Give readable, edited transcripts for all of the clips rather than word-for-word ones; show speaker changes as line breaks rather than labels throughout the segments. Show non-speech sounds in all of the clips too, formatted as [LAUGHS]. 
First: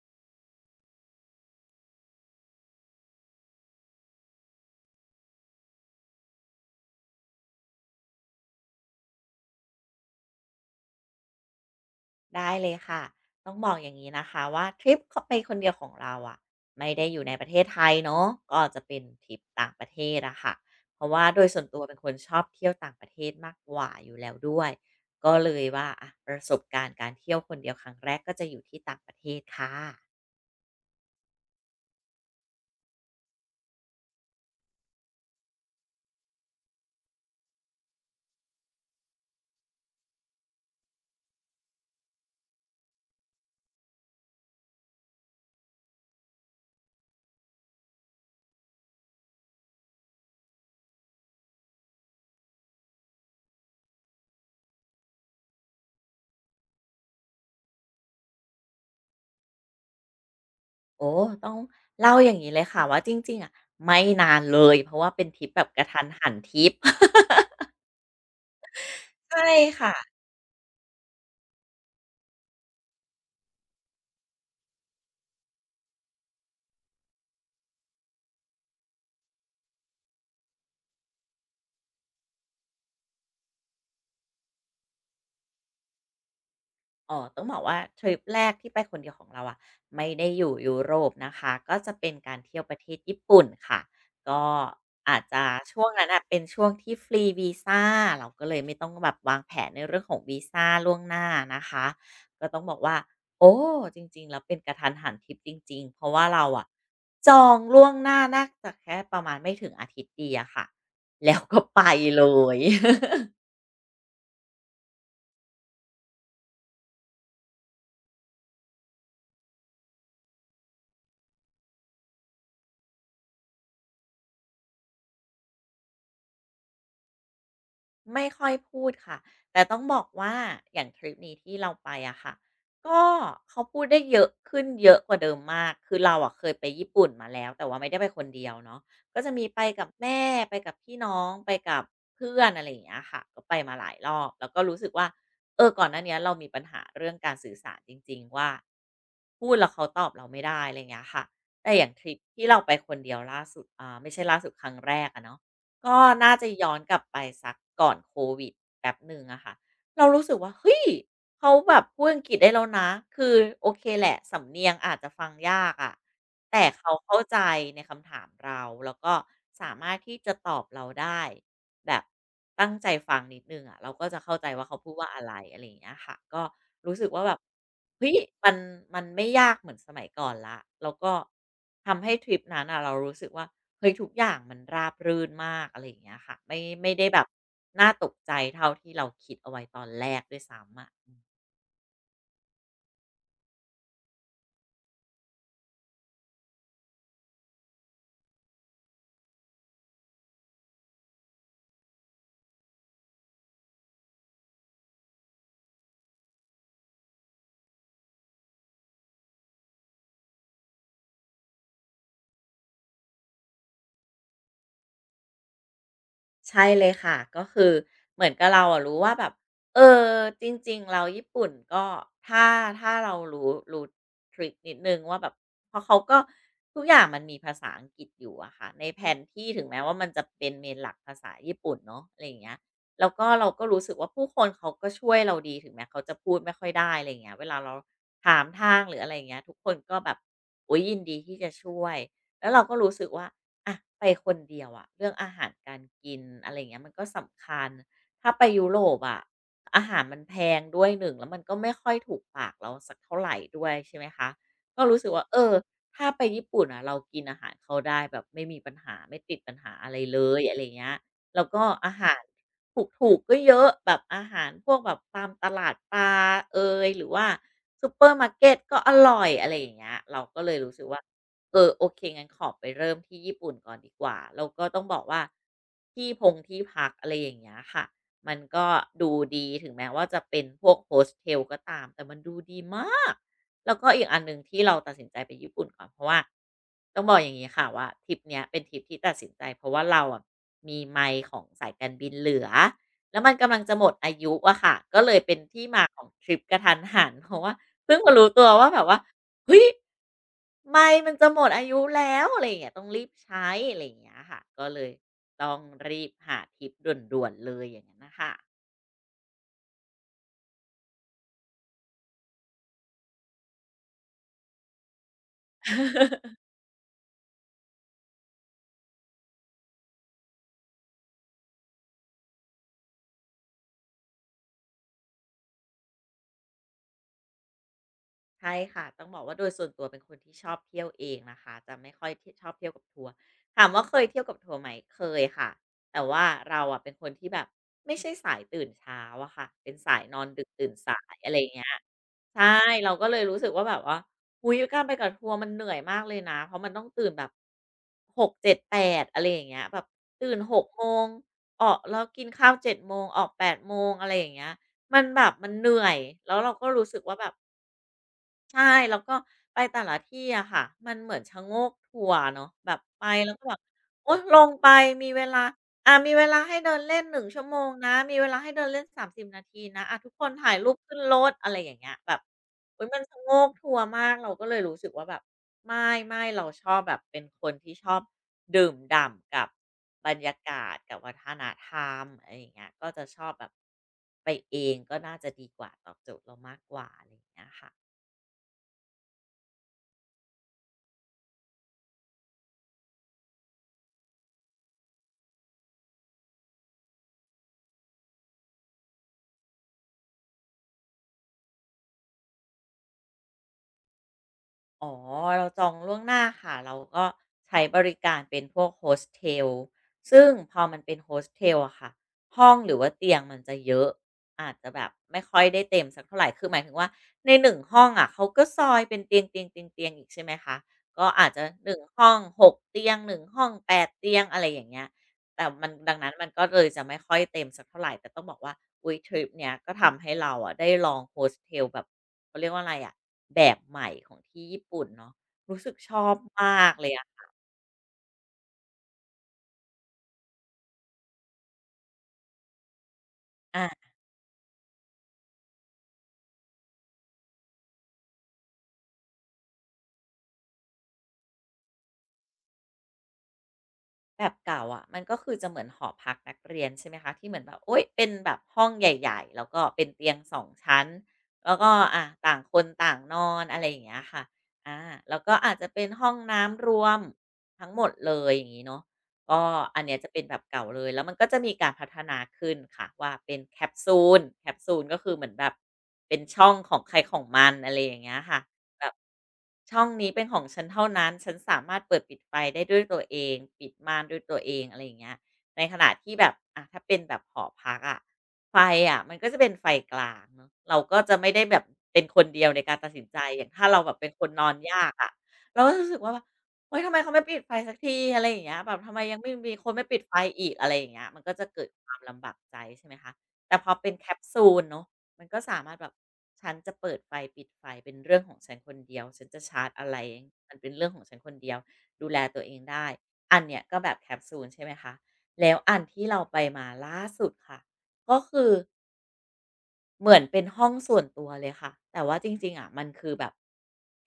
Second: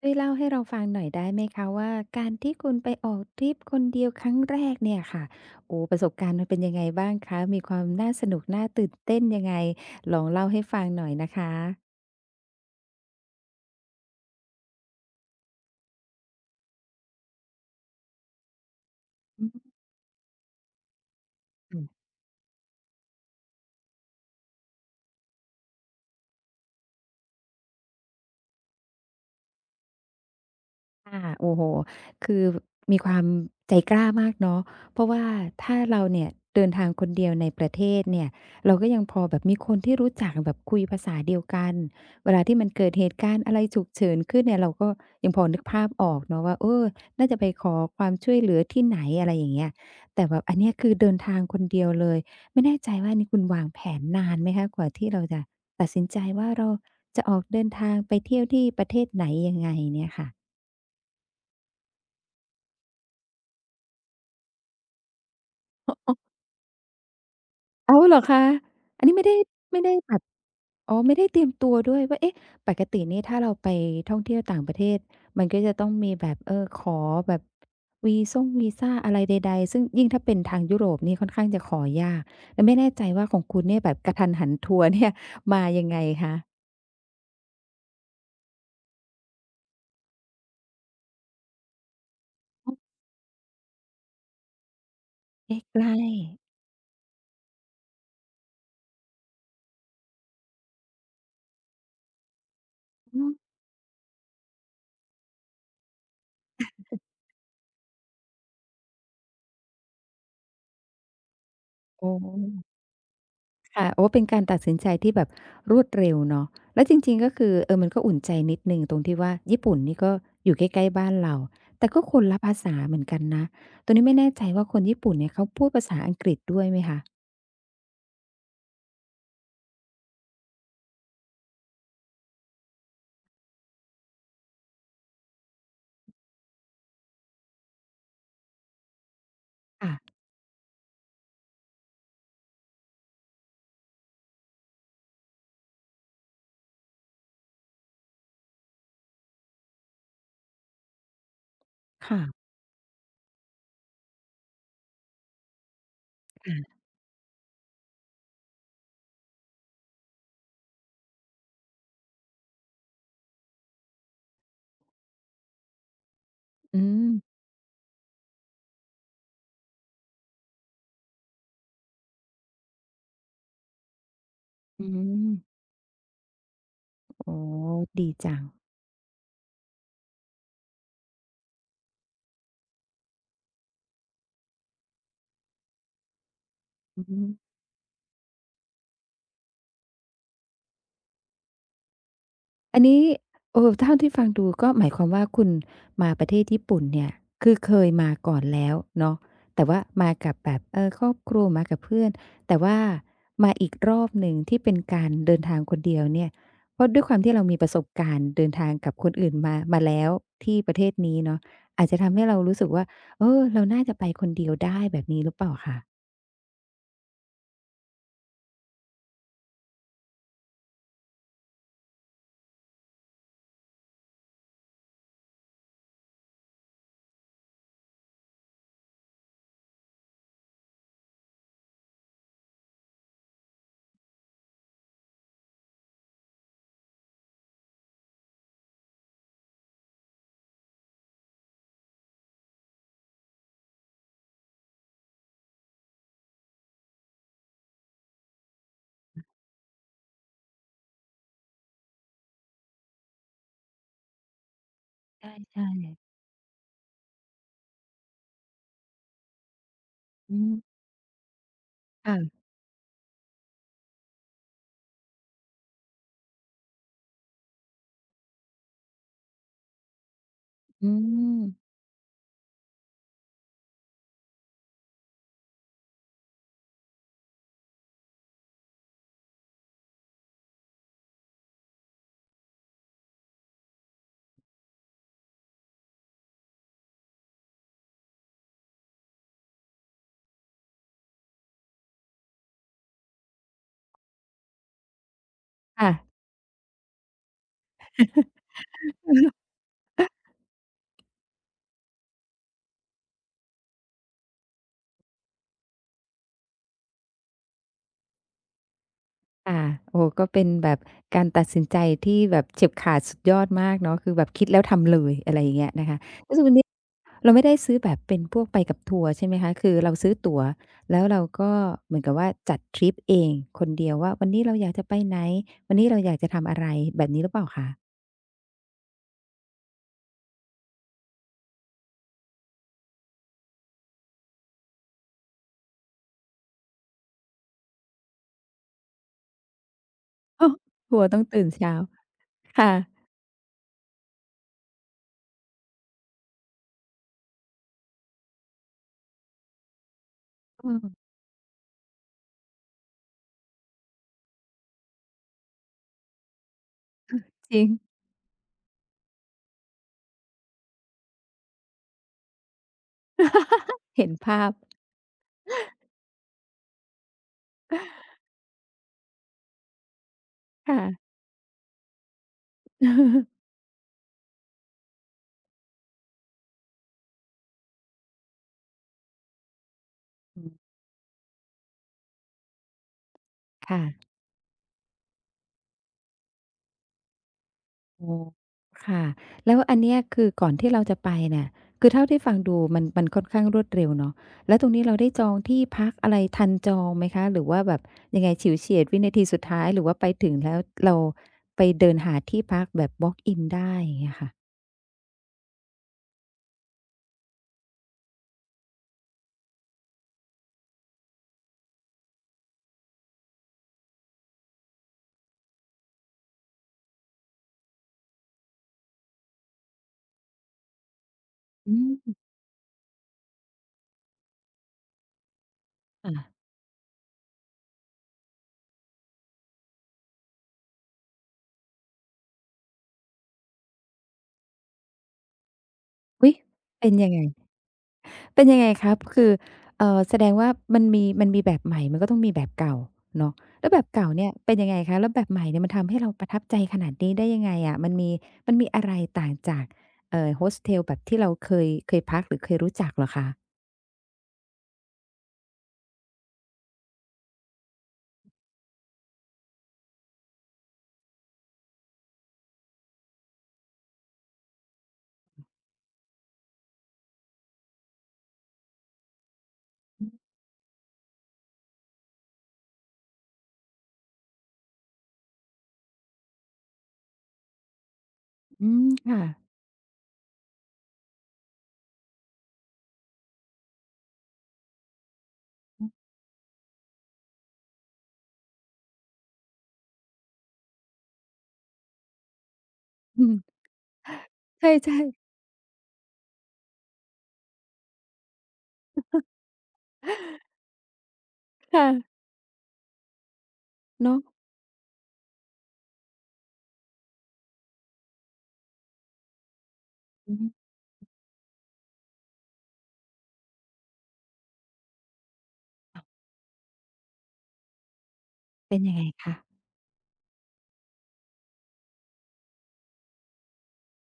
ช่วยเล่าให้เราฟังหน่อยได้ไหมคะว่าการที่คุณไปออกทริปคนเดียวครั้งแรกเนี่ยค่ะโอ้ประสบการณ์มันเป็นยังไงบ้างคะมีความน่าสนุกน่าตื่นเต้นยังไงลองเล่าให้ฟังหน่อยนะคะ
ได้เลยค่ะ ต้องบอกอย่างนี้นะคะว่าทริปไปคนเดียวของเราอะไม่ได้อยู่ในประเทศไทยเนาะก็จะเป็นทริป
อื
ต่าง
ม
ประเทศอะค่ะเพราะว่าโดยส่วนตัวเป็นคนชอบเที่ยวต่างประเทศมากกว่าอยู่แล้วด้วยก็เลยว่าอะประสบการณ์การเที่ยวคนเดียวครั้งแรกก็จะอยู่ที่ต่างประเทศค่ะ
ค่ะโอ้โฮคือมีความใจกล้ามากเนาะเพราะว่าถ้าเราเนี่ยเดินทางคนเดียวในประเทศเนี่ยเราก็ยังพอแบบมีคนที่รู้จักแบบคุยภาษาเดียวกันเวลาที่มันเกิดเหตุการณ์อะไรฉุกเฉินขึ้นเนี่ยเราก็ยังพอนึกภาพออกเนาะว่าเออน่าจะไปขอความช่วยเหลือที่ไหนอะไรอย่างเงี้ยแต่แบบอันเนี้ยคือเดินทางคนเดียวเลยไม่แน่ใจว่านี่คุณวางแผนนานไหมคะกว่าที่เราจะตัดสินใจว่าเราจะออกเดินทางไปเที่ยวที่ประเทศไหนยังไงเนี่ยค่ะ
โอ้ต้องเล่าอย่างนี้เลยค่ะว่าจริงๆอะไม่นานเลยเพราะว่าเป็นทริปแบบกระทันหันทริป
อ้าวเหรอคะ อันนี้ไม่
[LAUGHS]
ได้
ใช่
ไม่ได้แบ
ค่ะ
บอ๋อไม่ได้เตรียมตัวด้วยว่าเอ๊ะปกตินี่ถ้าเราไปท่องเที่ยวต่างประเทศมันก็จะต้องมีแบบเออขอแบบวีซ่งวีซาอะไรใดๆซึ่งยิ่งถ้าเป็นทางยุโรปนี่ค่อนข้างจะขอยากแล้วไม่แน่ใจว่าของคุณเนี่ยแบบกระทันหันทัวร์เนี่ยมายังไงคะ
อ๋อต้องบอกว่าทริปแรกที่ไปคนเดียวของเราอะไม่ได้อยู่ยุโรปนะคะก็จะเป็นการเที่ยว
อ๋
ป
อ
ระเทศญี่ปุ่นค่ะก็อาจจะ
ใก
ช่วง
ล้
นั้นน่ะเป็น
ๆ
ช่วงที่ฟรีวีซาเราก็เลยไม่ต้องแบบวางแผนในเรื่องของวีซาล่วงหน้านะคะก็ต้องบอกว่า
อืม
โอ้จริงๆแล้วเป็นกระทันหันทริปจริงๆเพราะว่าเราอะจองล่วงหน้าน่าจะแค่ประมาณไม่ถึงอาทิตย์เดียวค่ะแล้วก็ไป
อ๋
เลย
อ ค่ะโอ้เป็นการตัดสินใจที่แบบรวดเร็วเนาะแล้วจริงๆ ก็คือเออมันก็อุ่นใจนิดหนึ่งตรงที่ว่าญี่ปุ่นนี่ก็อยู่ใกล้ๆบ้านเรา แต่ก็คนละภาษาเหมือนกันนะตรงนี้ไม่แน่ใจว่าคนญี่ปุ่นเนี่ยเขาพูดภาษาอังกฤษด้วยไหมคะ
ไม่ค่อยพูดค่ะแต่ต้องบอกว่าอย่างทริปนี้ที่เราไปอะค่ะก็เขาพูดได้เยอะขึ้นเยอะกว่าเดิมมากคือเราอะเคยไปญี่ปุ่นมาแล้วแต่ว่าไม่ได้ไปคนเดียวเนาะก็จะมีไปกับ
ค่ะ
แม่ไปกับพี่น้องไปกับเพื่อนอะไรอย่างเงี้ยค่ะก็ไปมาหลายรอบแล้วก็รู้สึกว่าเออก่อนหน้าเนี้ยเรามีปัญหาเรื่องการสื่อสารจริงๆว่าพูดแล้วเขาตอบเราไม่ได้อะไรอย่างเงี้ยค่ะแต่อย่างทริป
ค่ะ
ที่เราไปคนเดียวล่าสุดไม่ใช่ล่าสุดครั้งแรกอะเนาะ ก็น่าจะย้อ
ค่ะ
นกลับไปสักก่อนโควิดแป๊บหนึ่งอะค่ะเรารู้สึกว่าเฮ้ยเขาแบบพูดอังกฤษได้แล้วนะคือโอเคแหละสำเนียงอาจจะฟังยากอะแต่
อื
เขาเข้าใจ
ม
ในคำถามเราแล้วก็สามารถที่จะตอบเราได้ แบบตั้งใจฟังนิดหนึ่งอะเราก็จะเข้าใจว่าเขา
อื
พูดว่าอะไรอะ
ม
ไรอย่างเงี้ยค่ะก็รู้สึกว่า
อ๋
แบ
อ
บ
ดี
เฮ้ย
จัง
มันมันไม่ยากเหมือนสมัยก่อนแล้วแล้วก็ทำให้ทริปนั้นน่ะเรารู้สึกว่าเฮ้ยทุกอย่างมันราบรื่นมากอะไรอย่างเงี้ยค่ะไม่
อื
ได้แบบ
ม
น่าตกใจเท่าที่เราคิดเอาไว้ตอนแรกด้วยซ้ำอะ
อันนี้โอ่เท่าที่ฟังดูก็หมายความว่าคุณมาประเทศญี่ปุ่นเนี่ยคือเคยมาก่อนแล้วเนาะแต่ว่ามากับแบบครอบครัวมากับเพื่อนแต่ว่ามาอีกรอบหนึ่งที่เป็นการเดินทางคนเดียวเนี่ยเพราะด้วยความที่เรามีประสบการณ์เดินทางกับคนอื่นมาแล้วที่ประเทศนี้เนาะอาจจะทำให้เรารู้สึกว่าเออเราน่าจะไปคนเดียวได้แบบนี้หรือเปล่าคะ
ใช่เลยค่ะก็คือเหมือนกับเราอะรู้ว่าแบบเออจริงๆเราญี่ปุ่นก็ถ้าถ้าเรารู้ทริกนิดนึงว่าแบบเพราะเขาก็ทุกอย่างมันมีภาษาอังกฤษอยู่อะค่ะในแผนที่ถึงแม้ว่ามันจะเป็นเมนหลักภาษาญี่ปุ่นเนาะอะไรอย่างเงี้ยแล้วก็เราก็รู้สึกว่าผู้คนเขาก็ช่วยเราดีถึงแม้เขาจะพูดไม่ค่อยได้อะไรอย่างเงี้ยเวลาเราถามทางหรืออะไรอย่างเงี้ยทุกคนก็แบบโอ้ยยินดีที่จะช่วยแล้วเราก็รู้สึกว่า อะไปคนเดียวอะเรื่องอาหารการกินอะไรอย่างเงี้ยมันก็สำคัญถ้าไปยุโรปอะอาหารมันแพงด้วยหนึ่งแล้วมันก็ไม่ค่อยถูกปากเราสักเท่าไหร่ด้วยใช่ไหมคะก็รู้สึก
ใ
ว่าเออ
ช่
ถ้า
ๆ
ไปญี่ปุ่นอะเรากินอาหารเขาได้แบบไม่มีปัญหาไม่ติดปัญหาอะไรเล
อื
ย
ม
อะไรย่างเงี้ยแล้วก็อาหา
ค่ะ
รถูกๆก็เยอะแบบอาหารพวกแบบตามตลาดปลาเอยหรือว่าซูเปอร์มาร์เกตก็อร่อยอะไรอย่างเงี้ยเราก็เลยรู้สึก
อื
ว่า
ม
เออโอเคงั้นขอไปเริ่มที่ญี่ปุ่นก่อนดีกว่าแล้วก็ต้องบอกว่าที่พงที่พักอะไรอย่างเงี้ยค่ะมันก็ดูดีถึงแม้ว่าจะเป็นพวก Hostel ก็ตามแต่มันดูดีมากแล้วก็อีกอันหนึ่งที่เราตัดสินใจไปญี่ปุ่นก่อนเพราะว่าต้องบอกอย่างงี้ค่ะว่าทริปเนี้ยเป็นทริปที่ตัดสินใจเพราะว่าเราอะมีไมล์ของสายการบินเหลือแล้วมันกำลังจะหมดอายุอะค่ะก็เลยเป็นที่มา
ค่ะ
ของทริปกะทันหันเพราะว่าเพิ่งมารู้ตัวว่าแบบว่าเฮ้ย ไม่มันจะหมดอายุแล้วอะไรอย่างเงี้ยต้องรีบใช้อะไรอย่างเงี้ยค่ะก็เลยต้องรีบหาทริปด่วนๆเลยอย่างนั้นน่ะค่ะ
ค่ะโอ้โฮก็เป็นแบบการตัดสินใจที่แบบเฉียบขาดสุดยอดมากเนาะคือแบบคิดแล้วทำเลยอะไรอย่างเงี้ยนะคะก็คือวั
[LAUGHS]
นนี้เราไม่ได้ซื้อแบบเป็นพวกไปกับทัวร์ใช่ไหมคะคือเราซื้อตั๋วแล้วเราก็เหมือนกับว่าจัดทริปเองคนเดียวว่าวันนี้เราอยากจะไปไหนวันนี้เราอยากจะทำอะไรแบบนี้หรือเปล่าคะ
ใช่ค่ะต้องบอกว่าโดยส่วนตัวเป็นคนที่ชอบเที่ยวเองนะคะจะไม่ค่อยที่ชอบเที่ยวกับทัวร์ถามว่าเคยเที่ยวกับทัวร์ไหมเคยค่ะแต่ว่าเราอะเป็นคนที่แบบไม่ใช่สายตื่นเช้าอะค่ะเป็นสายนอน
เอ
ดึก
อ
ตื่น
ทั
สา
วร์
ย
ต้อง
อะไรอ
ตื่น
ย่างเงี้ย
เช้า
ใช่
ค่ะ
เราก็เลยรู้สึกว่าอุ๊ยการไปกับทัวร์มันเหนื่อยมากเลยนะเพราะมันต้องตื่นแบบหกเจ็ดแ7 8อะไรอย่างเงี้ยแบบตื่นหก
อืม
โมงออกแล้วกินข้าว7โมงออกแปดโมงอะไรอย่างเงี้ยมันแบบมันเหนื่อยแล้วเราก็รู้สึกว่าแบบ
จริง
ใช่แล้วก็ไปแต่ละที่อะค่ะมันเหมือนชะโงกทัวร์เนาะแบบไปแล้วก็แบบ
[LAUGHS] เห็
โอ๊
น
ยล
ภา
ง
พ
ไปมีเวลามีเวลาให้เดินเล่น1ชั่วโมงนะมีเวลาให้เดินเล่น30นาทีนะทุกคนถ่ายรูปขึ้น
ค่ะ
รถอะไรอย่างเงี้ยแบบอุ๊ยมันชะโงกทัวร์มากเราก็เลยรู้สึกว่าแบบไม่ๆเราชอบแบบเป็นคนที่ชอบดื่มด่ำกับบรรยา
อืม
กาศกับวัฒนธรรมอะไรอย่างเงี้ยก็จะชอบแบบ
ค่ะ
ไปเองก็น่าจะดีกว่าตอบโจทย์เรามากกว่าอะไรอย่างเงี้ยค่ะ
อ๋อค่ะแล้วอันเนี้ยคือก่อนที่เราจะไปเนี่ยคือเท่าที่ฟังดูมันค่อนข้างรวดเร็วเนาะแล้วตรงนี้เราได้จองที่พักอะไรทันจองไหมคะหรือว่าแบบยังไงฉิวเฉียดวินาทีสุดท้ายหรือว่าไปถึงแล้วเราไปเดินหาที่พักแบบ walk in ได้อย่างเงี้ยค่ะ
อ๋อเราจองล่วงหน้าค่ะเราก็ใช้บริการเป็นพวก Hostel ซึ่งพอมันเป็น h o s t ทลอะค่ะห้องหรือว่าเตียงมันจะเยอะอาจจะแบบไม่ค่อยได้เต็มสักเท่าไหรคือหมายถึงว่าในหนึ่งห้องอะเขาก็ซอยเป็นเตียงๆๆๆอีกใช่ไหมคะก็อาจจะห
อื
นึ่งห้อ
ม
งหกเตียงหนึ่งห้องแปดเตียงอะไรอย่างเงี้ย แต่มันดังนั้นมันก็
ค่ะ
เลยจะไม่ค่อยเต็มสักเท่าไหร่แต่ต้องบอกว่าอุ๊ยทริปเนี้ยก็ทำให้เราอะได้ลองโฮสเทลแบบเขาเรียกว่าอะไรอะแบบใหม่ของที่ญี่ปุ่นเนาะรู้สึกชอบ
อุ๊ย
มากเล
เป็
ย
น
อะ
ยังไง เป็นยังไงครับคือแสดงว่ามันมีแบบใหม่ มันก็ต้องมีแบบเก่าเนาะแล้วแบบ
อา
เก่าเนี่ยเป็นยังไงคะแล้วแบบใหม่เนี่ยมันทำให้เราประทับใจขนาดนี้ได้ยังไงอะมันมีอะไรต่างจากโฮสเทลแบบที่เราเคยพักหรือเคยรู้จักเหรอคะ
แบบเก่าอ่ะมันก็คือจะเหมือนหอพักนักเรียนใช่ไหมคะที่เหมือนแบบโอ๊ยเป็นแบบห้องใหญ่ๆแล้วก็เป็นเตียงสองชั้นแล้วก็อะต่างคนต่างนอนอะไรอย่างเงี้ยค่ะอาแล้วก็อาจจะเป็นห้องน้ำรวมทั้งหมดเลยอย่างงี้เนาะก็อันเนี้ยจะเป็นแบบเก่าเลยแล้วมันก็จะมีการพัฒนาขึ้นค่ะว่าเป็นแคปซูลแคปซูลก็คือเหมือนแบบเป็นช่องของใครของมันอะไรอย่างเงี้ยค่ะ
อื
แบ
ม
บ
ค่ะ
ช่องนี้เป็นของฉันเท่านั้นฉันสามารถเปิดปิดไฟได้ด้วยตัวเองปิดม่านด้วยตัวเองอะไรอย่างเงี้ยในขณะที่แบบอะถ้าเป็นแบบหอพักอะไฟอะมันก็จะเป็นไฟกลางเนาะเราก็จะไม่ได้แบบเป็นคนเดียวในการตัดสินใจ
[LAUGHS] อืม
อย่างถ้าเราแบบเป็นคนนอน
ใ
ยากอะ
ช่
เราก็จะรู้สึกว่าแบบโอ๊ยทำไมเขาไม่ปิดไฟสักทีอะไรอย่างเงี้ยแบบทำไมยังไม่มีคนไม่ปิดไฟอีกอะไรอย่างเงี้ยมันก็จะเกิด
ๆ
ความ
ค่ะ
ลำบากใจใช่ไหมคะแต่พอเป็นแคป
เนาะ
ซูลเนาะ มันก็สามารถแบบฉันจะเปิดไฟปิดไฟเป็นเรื่องของฉันคนเดียวฉันจะชาร์จอะไร
อืม
มันเป็นเรื่องของฉันคนเดียวดูแลตัวเองได้อันเนี้ยก็แบบแคปซูลใช่ไหมคะแล้วอัน
ค่ะ
ที่เราไปมาล่าสุดค่ะก็คือ
เป็นยังไงคะ
เหมือนเป็นห้องส่วนตัวเลยค่ะแต่ว่าจริงๆอะมันคือแบบ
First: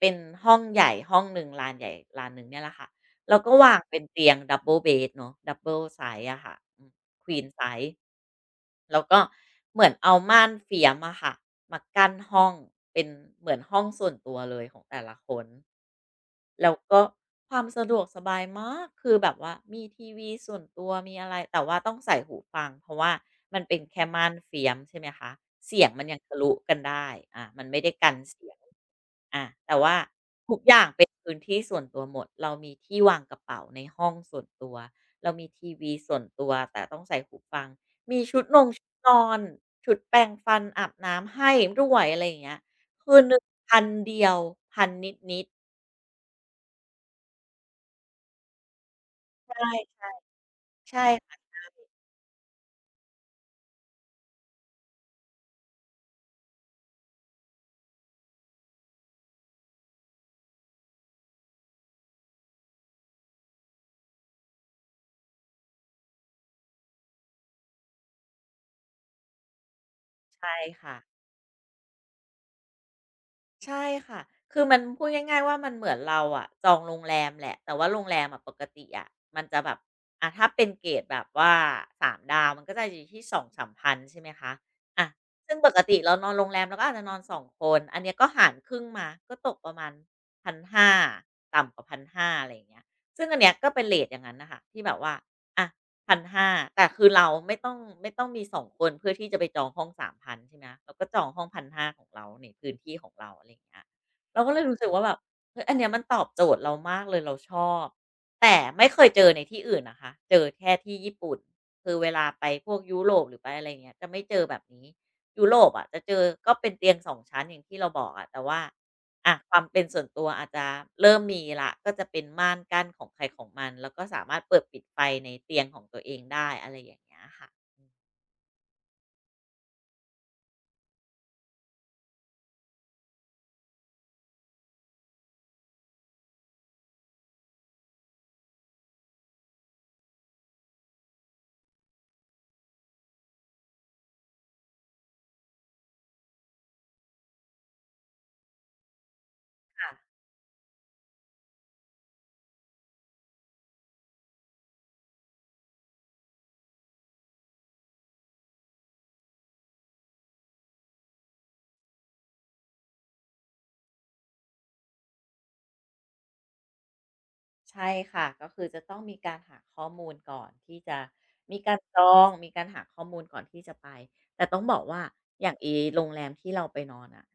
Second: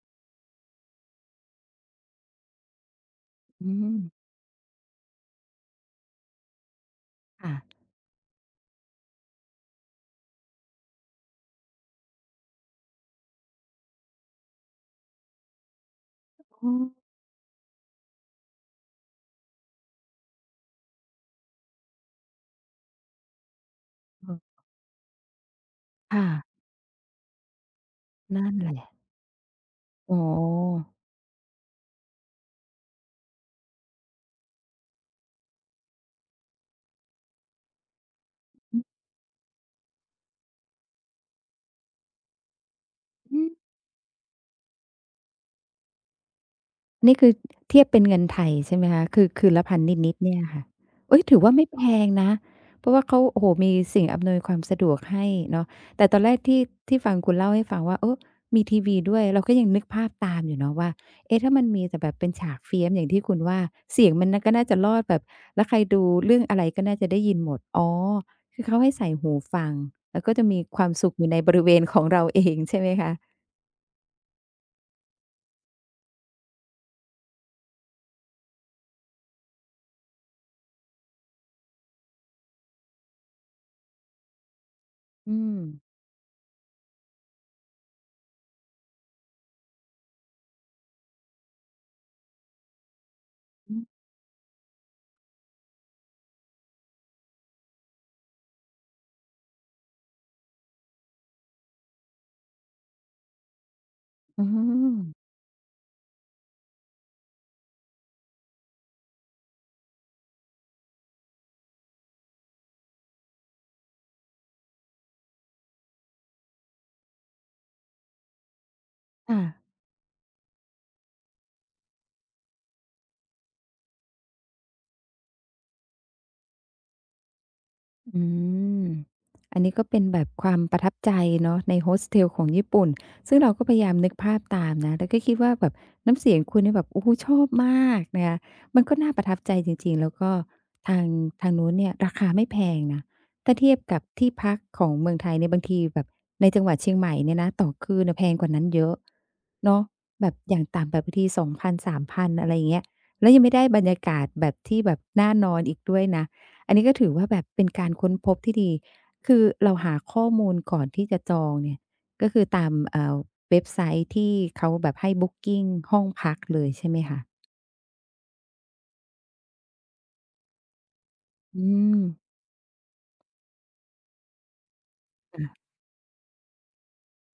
เป็นห้องใหญ่ห้องหนึ่งลานใหญ่ลานหนึ่งเนี่ยแหละค่ะแล้วก็
อื
วาง
ม
เป็นเตียง Double bed เนาะ Double size อะค่ะอืม Queen
ค่ะ
size แล้วก็เหมือนเอาม่านเฟียมอะค่ะมากั้นห้องเป็นเหมือนห้องส่วนตัวเลยของแต่ละคน
อ๋
แล้
อ
วก็ความสะดวกสบายมากคือแบบว่ามีทีวีส่วนตัวมีอะไรแต่ว่าต้องใส่หูฟังเพราะว่ามันเป็นแค่ม่านเฟียมใช่ไหมคะเสียงมันยังทะลุ
ค่ะ
กันได้มันไม่ได้กันเสี
นั่
ย
น
ง
แหละ
แต่ว่า
อ๋อ
ทุกอย่างเป็นพื้นที่ส่วนตัวหมดเรามีที่วางกระเป๋าในห้องส่วนตัวเรามีทีวีส่วนตัวแต่ต้องใส่หูฟังมี
อือ
ชุดนอนชุดแปรงฟันอาบน้ำให้ด้วยอะไรอย่างเงี้ยคืนหนึ่
ฮึ
งพันเดียว1 0 0นิด
นี่คือเทียบเป็นเงินไทยใช่ไหมคะคือ
ๆ
คื
ใช
นละพัน
่
นิดๆเนี่ยค่ะ
ใช่
เฮ้ย
ค่ะ
ถือว่าไม่แพงนะ เพราะว่าเขาโอ้โฮมีสิ่งอำนวยความสะดวกให้เนาะแต่ตอนแรกที่ฟังคุณเล่าให้ฟังว่า เออมีทีวีด้วยเราก็ยังนึกภาพตามอยู่เนาะว่าเอ๊ะถ้ามันมีแต่แบบเป็นฉากเฟี้ยมอย่างที่คุณว่า เสียงมันน่ะก็น่าจะรอดแบบแล้วใครดูเรื่องอะไรก็น่าจะได้ยินหมดอ๋อคือเขาให้ใส่หูฟังแล้วก็จะ
ใช่
มีความสุข
ค่ะ
อยู่ในบริเวณของเราเองใช่ไหมคะ
ใช่ค่ะคือมันพูดง่ายๆว่ามันเหมือนเราอะจองโรงแรมแหละ แต่ว่าโรงแรมอะปกติอะมันจะแบบอ่ะถ้าเป็นเกรดแบบว่าสามดาวมันก็จะอยู่ที่สองสามพันใช่ไหมคะอะ
อื
ซึ่
ม
งปกติเรานอนโรงแรมเราก็อาจจะนอนสองคน อันเนี้ยก็หารครึ่งมา ก็ตกประมาณ1,500ต่ำกว่า1,500อะไรอย่างเงี้ยซึ่งอันเนี้ยก็
อื
เป็น
อ
เรตอย่างนั้นน่ะค่ะที่แบบว่าอะ พันห้าแต่คือเราไม่ต้องมีสองคนเพื่อที่จะไปจองห้องสามพันใช่ไหมเราก็จองห้องพัน5้าของเราในพื้นที่ของเราอะไรอย่างเงี้ยเรา
อ๋
ก็เลยรู้สึกว่าแบ
อ
บเฮ้ยอันเนี้ยมันตอบโจทย์เรามากเลยเราชอบแต่ไม่เคยเจอในที่อื่นนะคะเจอแค่ที่ญี่ปุ่นคือเวลาไปพวกยุโรปหรือไปอะไรเงี้ยจะไม่เจอแบบนี้ยุโรปอะจะเจอก็เป็นเตียงสองชั้นอย่างที่เราบอกอะแต่ว่า อะ
ค่ะ
ความเป็นส่วนตัวอาจจะเริ่มมีละก็จะเป็นม่านกั้นของใครของมันแล้วก็สามารถเปิดปิดไฟในเตียงของตัวเองได้อะไรอย่างเงี้ยค่ะ
อืม อันนี้ก็เป็นแบบความประทับใจเนาะในโฮสเทลของญี่ปุ่น ซึ่งเราก็พยายามนึกภาพตามนะ แล้วก็คิดว่าแบบน้ำเสียงคุณเนี่ยแบบโอ้โฮชอบมากนะคะมันก็น่าประทับใจจริงๆ แล้วก็ทางนู้นเนี่ยราคาไม่แพงนะถ้าเทียบกับที่พักของเมืองไทยเนี่ยบางทีแบบในจังหวัดเชียงใหม่เนี่ยนะต่อคืนน่ะแพงกว่านั้นเยอะเนาะ
ค่ะ
แบบอย่างต่ำแบบบางที2,000 3,000อะไรอย่างเงี้ยแล้วยังไม่ได้บรรยากาศแบบที่แบบน่านอนอีกด้วยนะ อันนี้ก็ถือว่าแบบเป็นการค้นพบที่ดี คือเราหาข้อมูลก่อนที่จะจองเนี่ยก็คือตามเว็บไซต์ที่เขาแบบให้ Booking ห้องพักเลยใช่ไหมคะ
ใช่ค่ะก็คือจะต้องมีการหาข้อมูลก่อนที่จะมี
อื
การจ
ม
องมีการหาข้อมูลก่อนที่จะไปแต่ต้องบอกว่าอย่าง
ค่ะ
ไอีโรงแรมที่เราไปนอนน่ะ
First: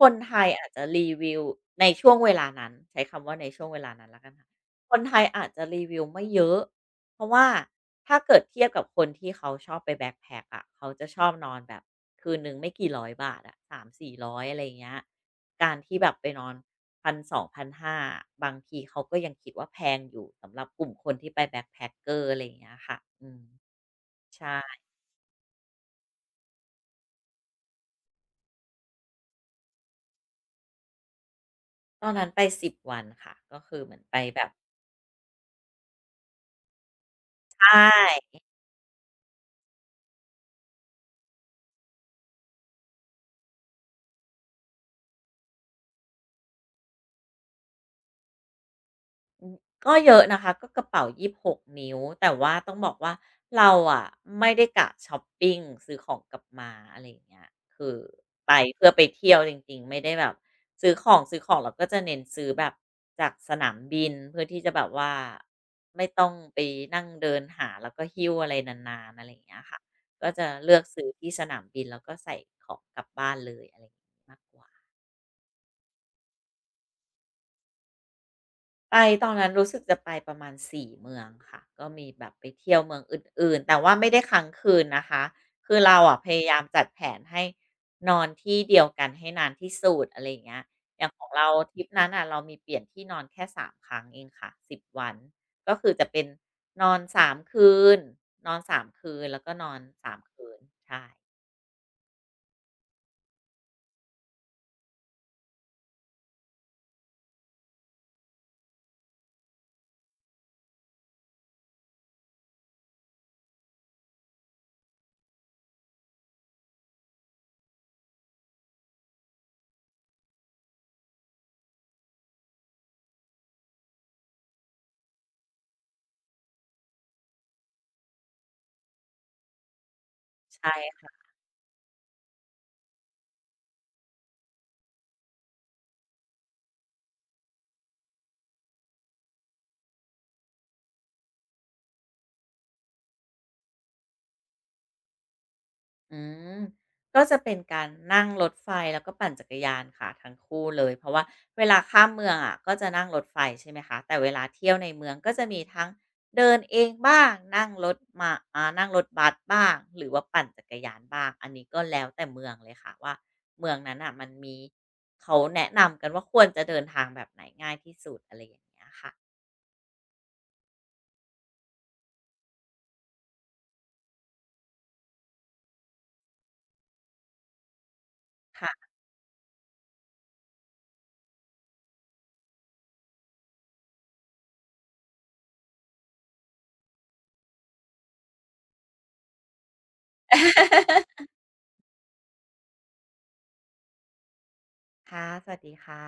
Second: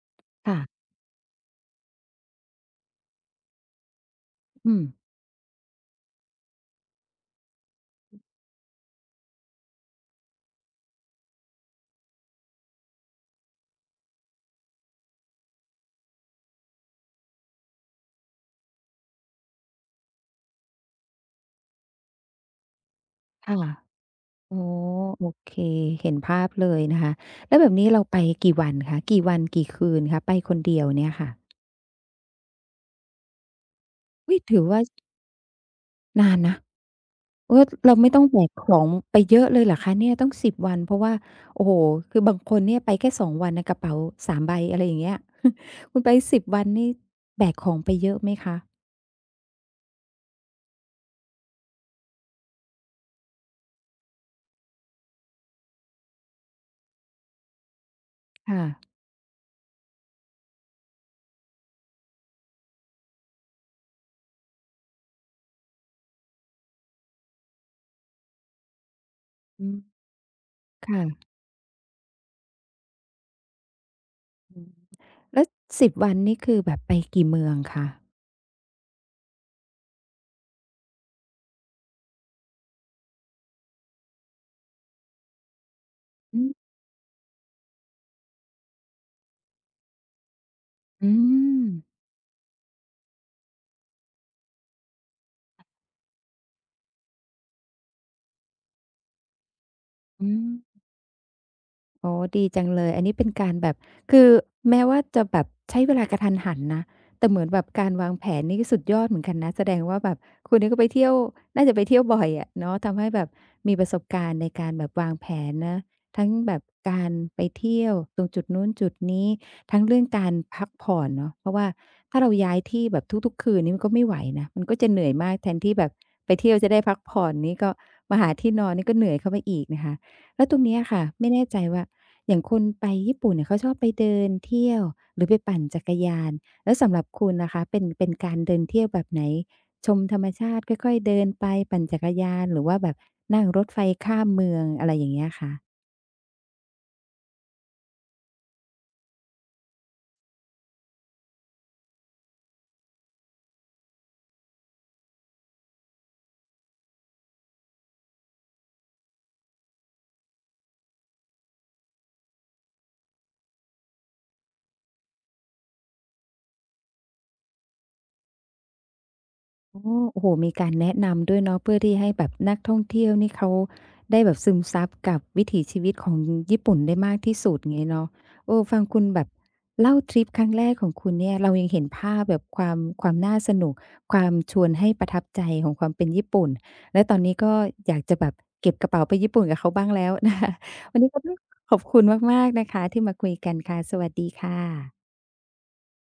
คนไทย
ค่ะ
อาจจะรีวิวในช่วงเวลานั้นใช้คำว่าในช่วงเวลานั้นแล้วกันค่ะ
อืม
คนไทยอาจจะรีวิวไม่เยอะ เพราะว่าถ้าเกิดเทียบกับคนที่เขาชอบไปแบ็กแพ็กอะเขาจะชอบนอนแบบคืนหนึ่งไม่กี่ร้อยบาทอะสาม4 0 0อะไรอะไรเงี้ยการที่แบบไปนอนพนสองพัน5 0 0บางทีเขาก็ยังคิดว่าแพงอยู่สำหรับกลุ่มคนที่ไปแบ็กแพ็กเกอร์อะไรอย่างเงี้ยค่ะอืม
ค่ะอ๋อ
ใช่
โอเค เห็นภาพเลยนะคะ แล้วแบบนี้เราไปกี่วันคะกี่วันกี่คืนคะไปคนเดียวเนี่ยค่ะ
ตอนนั้นไป10วันค่ะก็คือเหมือนไป
อุ๊ย
แบบ
ถือว่านานนะ เอ
ใช
อเราไม่ต้อง
่
แบกของไปเยอะเลยเหรอคะเนี่ยต้อง10วันเพราะว่าโอ้โฮคือบางคนเนี่ยไปแค่2วันนะกระเป๋า3ใบอะไรอย่างเงี้ย [LAUGHS] คุณไป10วันนี่แบกของไปเยอะไหมคะ
ก็เยอะนะคะก็กระเป๋ายี่สิบหกนิ้วแต่ว่าต้องบอกว่าเราอะไม่ได้กะชอปปิงซื้อของกลับมาอะไรอย่างเงี้ยคือไป
ค่ะ
เพื่อไปเที่ยวจริงๆไม่ได้แบบซื้อของเราก็จะเน้นซื้อแบบจากสนามบินเพื่อที่จะแบบว่าไม่ต้องไปนั่งเดินหาแล้วก็หิ้วอะไรนานๆอะไรอย่างเงี้ย
อื
ค่ะ
ม
ก็จะเลือกซื้อ
ค่ะ
ที่สนามบินแล้วก็ใส่ของกลับบ้านเลยอะไรอย่างงี้มากก
อืม
ว่า
แล้ว10วันนี่คือแบบไปกี่เมืองคะ
ไปตอนนั้นรู้สึกจะไปประมาณสี่เมืองค่ะก็มีแบบไปเที่ยวเมืองอื่นๆแต่ว่าไม่ได้ค้างคืนนะคะคือเราอะพ
อื
ยายาม
ม
จัดแผนให้นอนที่เดียวกันให้นานที่สุดอะไรอย่างเงี้ยอย่า
อื
งของเรา
ม
ทริปนั้นน่ะเรามีเปลี่ยนที่นอนแค่สามครั้งเองค่ะสิบวันก็คือจะเป็นนอนสามคืนนอนสามคืนแล้วก็นอนสาม
อื
คืน
ม
ใช่
โอ๋ดีจังเลยอันนี้เป็นการแบบคือแม้ว่าจะแบบใช้เวลากะทันหันนะแต่เหมือนแบบการวางแผนนี่ก็สุดยอดเหมือนกันนะแสดงว่าแบบคุณนี่ก็ไปเที่ยวน่าจะไปเที่ยวบ่อยอะเนาะทำให้แบบมีประสบการณ์ในการแบบวางแผนนะทั้งแบบการไปเที่ยวตรงจุดนู้นจุดนี้ทั้งเรื่องการพักผ่อนเนาะเพราะว่าถ้าเราย้ายที่แบบทุกๆคืนนี่มันก็ไม่ไหวนะมันก็จะเหนื่อยมากแทนที่แบบไปเที่ยวจะได้พักผ่อนนี่ก็มาหาที่นอนนี่ก็เหนื่อยเข้าไปอีกนะคะแล้วตร
ใ
งเนี้ยค่ะ
ช่
ไม่แน่ใจว่า อย่างคนไปญี่ปุ่นเนี่ยเขาชอบไปเดินเที่ยวหรือไปปั่นจักรยานแล้วสำหรับคุณนะคะเป็นการเดินเที่ยวแบบไหนชมธรรมชาติค่อยๆเดินไปปั่นจักรยานหรือว่าแบบนั่งรถไฟข้ามเมืองอะไรอย่างเงี้ยคะ
อืมก็จะเป็นการนั่งรถไฟแล้วก็ปั่นจักรยานค่ะทั้งคู่เลยเพราะว่าเวลาข้ามเมืองอะก็จะนั่งรถไฟใช่ไหมคะแต่เวลาเที่ยวในเมืองก็จะมีทั้งเดินเองบ้างนั่งรถมาอ่านั่งรถบัสบ้างหรือว่าปั่นจักรยานบ้างอันนี้ก็แล้วแต่เมืองเลยค่ะว่าเมืองนั้นอ่ะมันมีเขาแนะนำกันว่าควรจะเดินทางแบบไหนง่ายที่สุดอะไรอย่างเงี้ยค่ะ
อ๋อโอ้โฮมีการแนะนำด้วยเนาะเพื่อที่ให้แบบนักท่องเที่ยวนี่เขาได้แบบซึมซับกับวิถีชีวิตของญี่ปุ่นได้มากที่สุดอย่างงี้เนาะเออฟัง
ค่ะ
คุณแบบเล่าทริปครั้งแรกของคุณเนี่ยเรายังเห็นภาพแบบความน่าสนุกความชวนให้ประทับใจของความเป็นญี่ปุ่นและตอนนี้ก็อยากจะแบบเก็บกระเป๋าไปญี่ปุ่นกับเขาบ้างแล้ว [LAUGHS] นะคะวันนี้ก็ต้องขอบคุณมากๆนะคะที่มาคุยกันค่ะสวัสดีค่ะ
ค่ะสวัสดีค่ะ